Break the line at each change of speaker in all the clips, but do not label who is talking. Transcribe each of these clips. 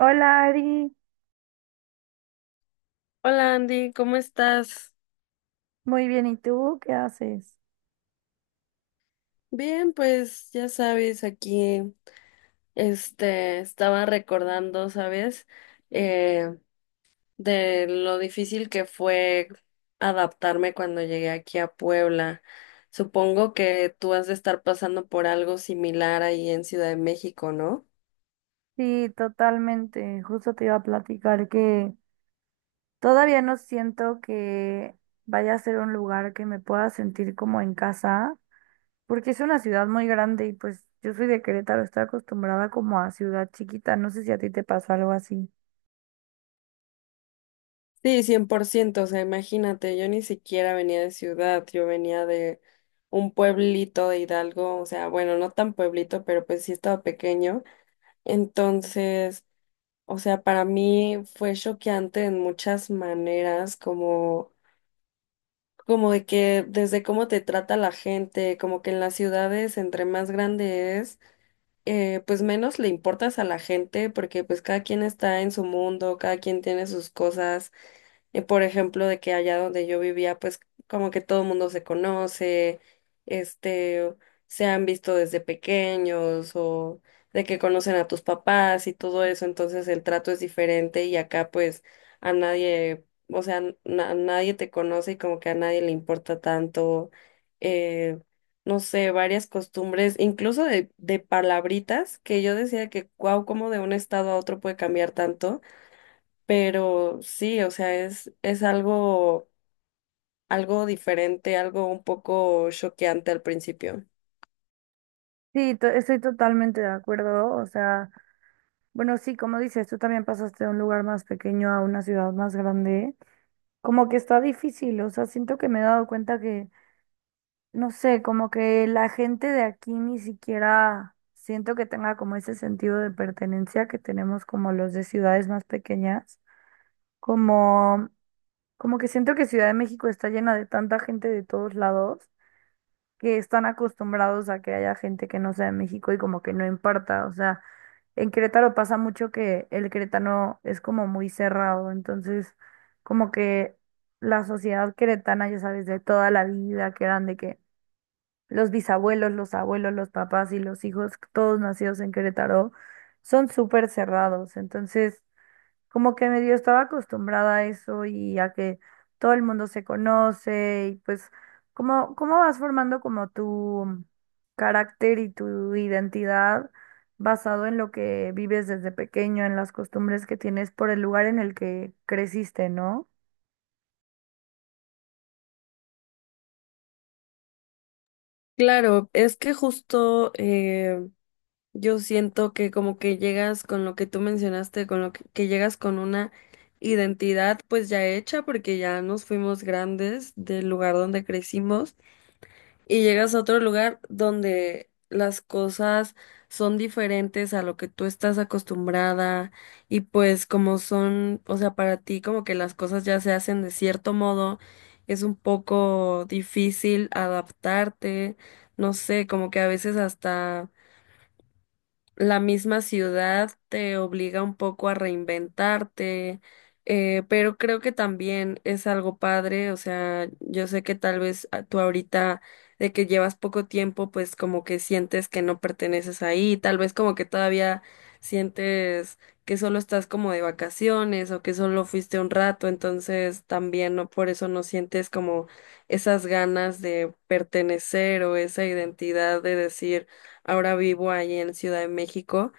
Hola Ari,
Hola Andy, ¿cómo estás?
muy bien, ¿y tú qué haces?
Bien, pues ya sabes, aquí estaba recordando, ¿sabes? Eh, de lo difícil que fue adaptarme cuando llegué aquí a Puebla. Supongo que tú has de estar pasando por algo similar ahí en Ciudad de México, ¿no?
Sí, totalmente, justo te iba a platicar que todavía no siento que vaya a ser un lugar que me pueda sentir como en casa, porque es una ciudad muy grande y pues yo soy de Querétaro, estoy acostumbrada como a ciudad chiquita, no sé si a ti te pasó algo así.
Sí, cien por ciento. O sea, imagínate, yo ni siquiera venía de ciudad, yo venía de un pueblito de Hidalgo, o sea, bueno, no tan pueblito, pero pues sí estaba pequeño. Entonces, o sea, para mí fue choqueante en muchas maneras, como, como de que desde cómo te trata la gente, como que en las ciudades, entre más grande es, pues menos le importas a la gente porque pues cada quien está en su mundo, cada quien tiene sus cosas. Por ejemplo, de que allá donde yo vivía, pues como que todo el mundo se conoce, este, se han visto desde pequeños o de que conocen a tus papás y todo eso, entonces el trato es diferente y acá pues a nadie, o sea, nadie te conoce y como que a nadie le importa tanto. eh, no sé, varias costumbres, incluso de palabritas, que yo decía que, wow, cómo de un estado a otro puede cambiar tanto, pero sí, o sea, es algo, algo diferente, algo un poco choqueante al principio.
Sí, estoy totalmente de acuerdo, o sea, bueno, sí, como dices, tú también pasaste de un lugar más pequeño a una ciudad más grande, como que está difícil, o sea, siento que me he dado cuenta que no sé, como que la gente de aquí ni siquiera siento que tenga como ese sentido de pertenencia que tenemos como los de ciudades más pequeñas, como, como que siento que Ciudad de México está llena de tanta gente de todos lados que están acostumbrados a que haya gente que no sea de México y como que no importa, o sea, en Querétaro pasa mucho que el queretano es como muy cerrado, entonces como que la sociedad queretana, ya sabes, de toda la vida, que eran de que los bisabuelos, los abuelos, los papás y los hijos, todos nacidos en Querétaro, son súper cerrados. Entonces, como que medio estaba acostumbrada a eso y a que todo el mundo se conoce y pues, ¿cómo, cómo vas formando como tu carácter y tu identidad basado en lo que vives desde pequeño, en las costumbres que tienes por el lugar en el que creciste, ¿no?
Claro, es que justo yo siento que como que llegas con lo que tú mencionaste, con lo que llegas con una identidad pues ya hecha porque ya nos fuimos grandes del lugar donde crecimos y llegas a otro lugar donde las cosas son diferentes a lo que tú estás acostumbrada y pues como son, o sea, para ti como que las cosas ya se hacen de cierto modo, es un poco difícil adaptarte, no sé, como que a veces hasta la misma ciudad te obliga un poco a reinventarte, pero creo que también es algo padre, o sea, yo sé que tal vez tú ahorita de que llevas poco tiempo, pues como que sientes que no perteneces ahí, tal vez como que todavía sientes que solo estás como de vacaciones o que solo fuiste un rato, entonces también no por eso no sientes como esas ganas de pertenecer o esa identidad de decir ahora vivo ahí en Ciudad de México,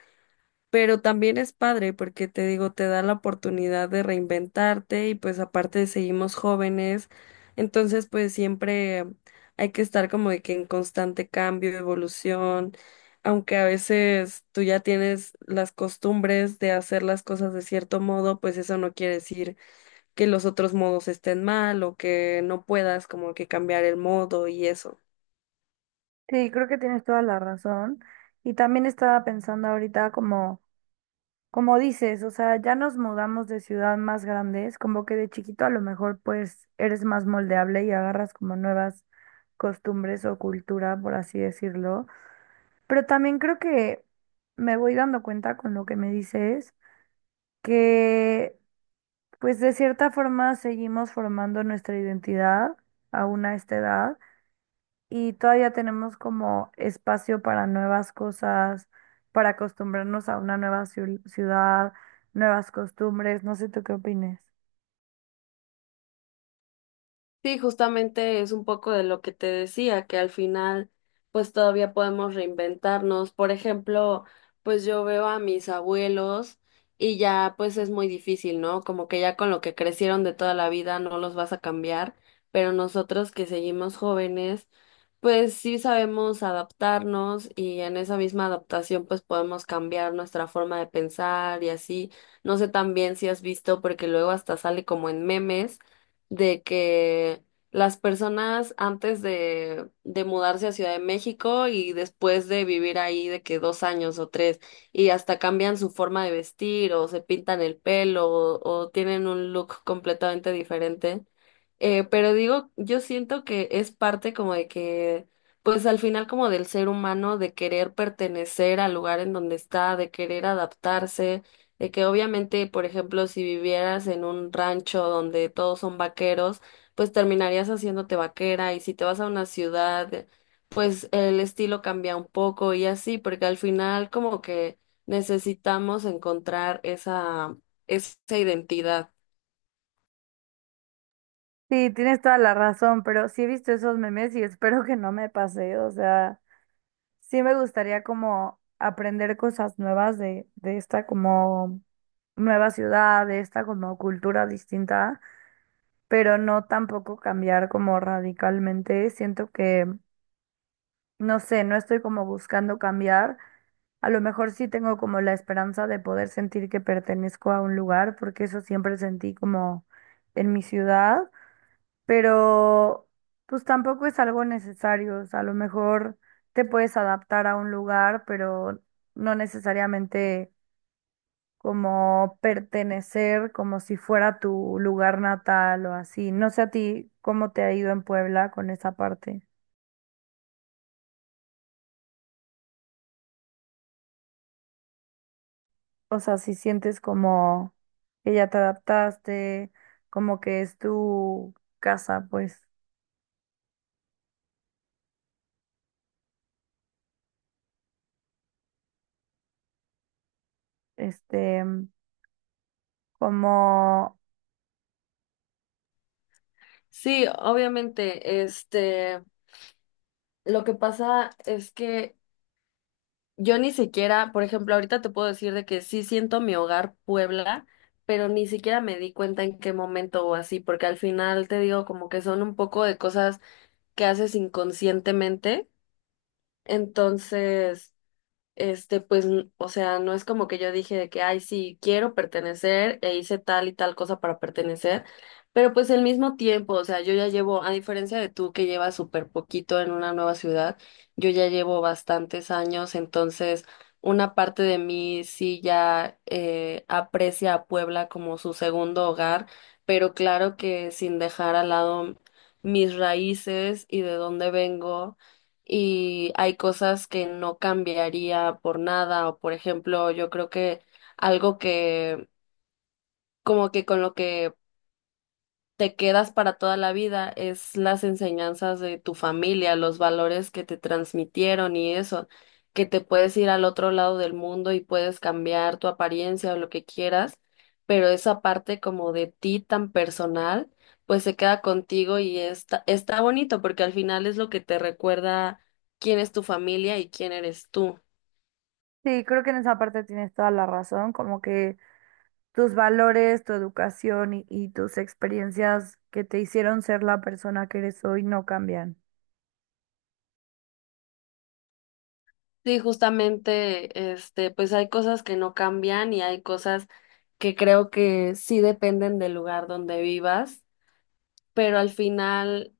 pero también es padre porque te digo, te da la oportunidad de reinventarte y pues aparte seguimos jóvenes, entonces pues siempre hay que estar como de que en constante cambio, evolución, aunque a veces tú ya tienes las costumbres de hacer las cosas de cierto modo, pues eso no quiere decir que los otros modos estén mal o que no puedas como que cambiar el modo y eso.
Sí, creo que tienes toda la razón. Y también estaba pensando ahorita como... Como dices, o sea, ya nos mudamos de ciudad más grandes, como que de chiquito a lo mejor pues eres más moldeable y agarras como nuevas costumbres o cultura, por así decirlo. Pero también creo que me voy dando cuenta con lo que me dices, que pues de cierta forma seguimos formando nuestra identidad aún a esta edad y todavía tenemos como espacio para nuevas cosas, para acostumbrarnos a una nueva ciudad, nuevas costumbres, no sé tú qué opines.
Sí, justamente es un poco de lo que te decía, que al final pues todavía podemos reinventarnos. Por ejemplo, pues yo veo a mis abuelos y ya pues es muy difícil, ¿no? Como que ya con lo que crecieron de toda la vida no los vas a cambiar, pero nosotros que seguimos jóvenes, pues sí sabemos adaptarnos y en esa misma adaptación pues podemos cambiar nuestra forma de pensar y así. No sé también si has visto, porque luego hasta sale como en memes de que las personas antes de mudarse a Ciudad de México y después de vivir ahí de que dos años o tres y hasta cambian su forma de vestir o se pintan el pelo o tienen un look completamente diferente. Pero digo, yo siento que es parte como de que, pues al final como del ser humano, de querer pertenecer al lugar en donde está, de querer adaptarse de que obviamente, por ejemplo, si vivieras en un rancho donde todos son vaqueros, pues terminarías haciéndote vaquera y si te vas a una ciudad, pues el estilo cambia un poco y así, porque al final como que necesitamos encontrar esa, esa identidad.
Sí, tienes toda la razón, pero sí he visto esos memes y espero que no me pase, o sea, sí me gustaría como aprender cosas nuevas de esta como nueva ciudad, de esta como cultura distinta, pero no tampoco cambiar como radicalmente, siento que, no sé, no estoy como buscando cambiar. A lo mejor sí tengo como la esperanza de poder sentir que pertenezco a un lugar, porque eso siempre sentí como en mi ciudad, pero pues tampoco es algo necesario. O sea, a lo mejor te puedes adaptar a un lugar, pero no necesariamente como pertenecer, como si fuera tu lugar natal o así. No sé a ti cómo te ha ido en Puebla con esa parte. O sea, si sientes como que ya te adaptaste, como que es tu casa, pues, este, como,
Sí, obviamente, lo que pasa es que yo ni siquiera, por ejemplo, ahorita te puedo decir de que sí siento mi hogar Puebla, pero ni siquiera me di cuenta en qué momento o así, porque al final te digo como que son un poco de cosas que haces inconscientemente. Entonces, pues, o sea, no es como que yo dije de que, ay, sí, quiero pertenecer e hice tal y tal cosa para pertenecer, pero pues al mismo tiempo, o sea, yo ya llevo, a diferencia de tú que llevas súper poquito en una nueva ciudad, yo ya llevo bastantes años, entonces una parte de mí sí ya aprecia a Puebla como su segundo hogar, pero claro que sin dejar al lado mis raíces y de dónde vengo y hay cosas que no cambiaría por nada, o por ejemplo, yo creo que algo que como que con lo que te quedas para toda la vida, es las enseñanzas de tu familia, los valores que te transmitieron y eso, que te puedes ir al otro lado del mundo y puedes cambiar tu apariencia o lo que quieras, pero esa parte como de ti tan personal, pues se queda contigo y está bonito porque al final es lo que te recuerda quién es tu familia y quién eres tú.
sí, creo que en esa parte tienes toda la razón, como que tus valores, tu educación y tus experiencias que te hicieron ser la persona que eres hoy no cambian.
Sí, justamente, pues hay cosas que no cambian y hay cosas que creo que sí dependen del lugar donde vivas pero al final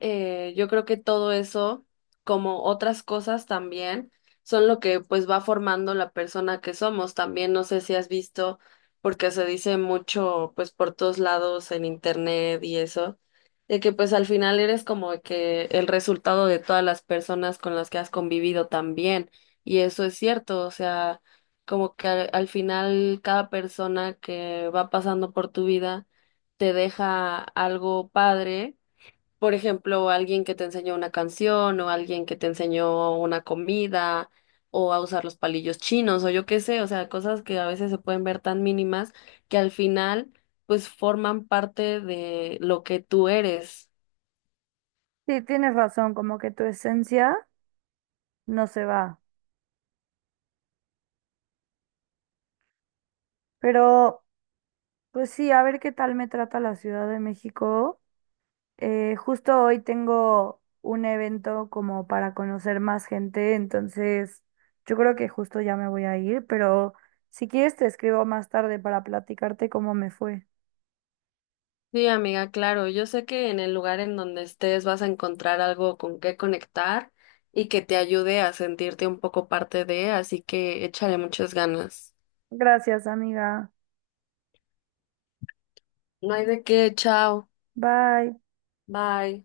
yo creo que todo eso, como otras cosas también, son lo que pues va formando la persona que somos. También no sé si has visto, porque se dice mucho pues por todos lados en internet y eso, de que pues al final eres como que el resultado de todas las personas con las que has convivido también. Y eso es cierto, o sea, como que al final cada persona que va pasando por tu vida te deja algo padre. Por ejemplo, alguien que te enseñó una canción o alguien que te enseñó una comida o a usar los palillos chinos o yo qué sé, o sea, cosas que a veces se pueden ver tan mínimas que al final pues forman parte de lo que tú eres.
Sí, tienes razón, como que tu esencia no se va. Pero, pues sí, a ver qué tal me trata la Ciudad de México. Justo hoy tengo un evento como para conocer más gente, entonces yo creo que justo ya me voy a ir, pero si quieres te escribo más tarde para platicarte cómo me fue.
Sí, amiga, claro, yo sé que en el lugar en donde estés vas a encontrar algo con qué conectar y que te ayude a sentirte un poco parte de, así que échale muchas ganas.
Gracias, amiga.
No hay de qué, chao,
Bye.
bye.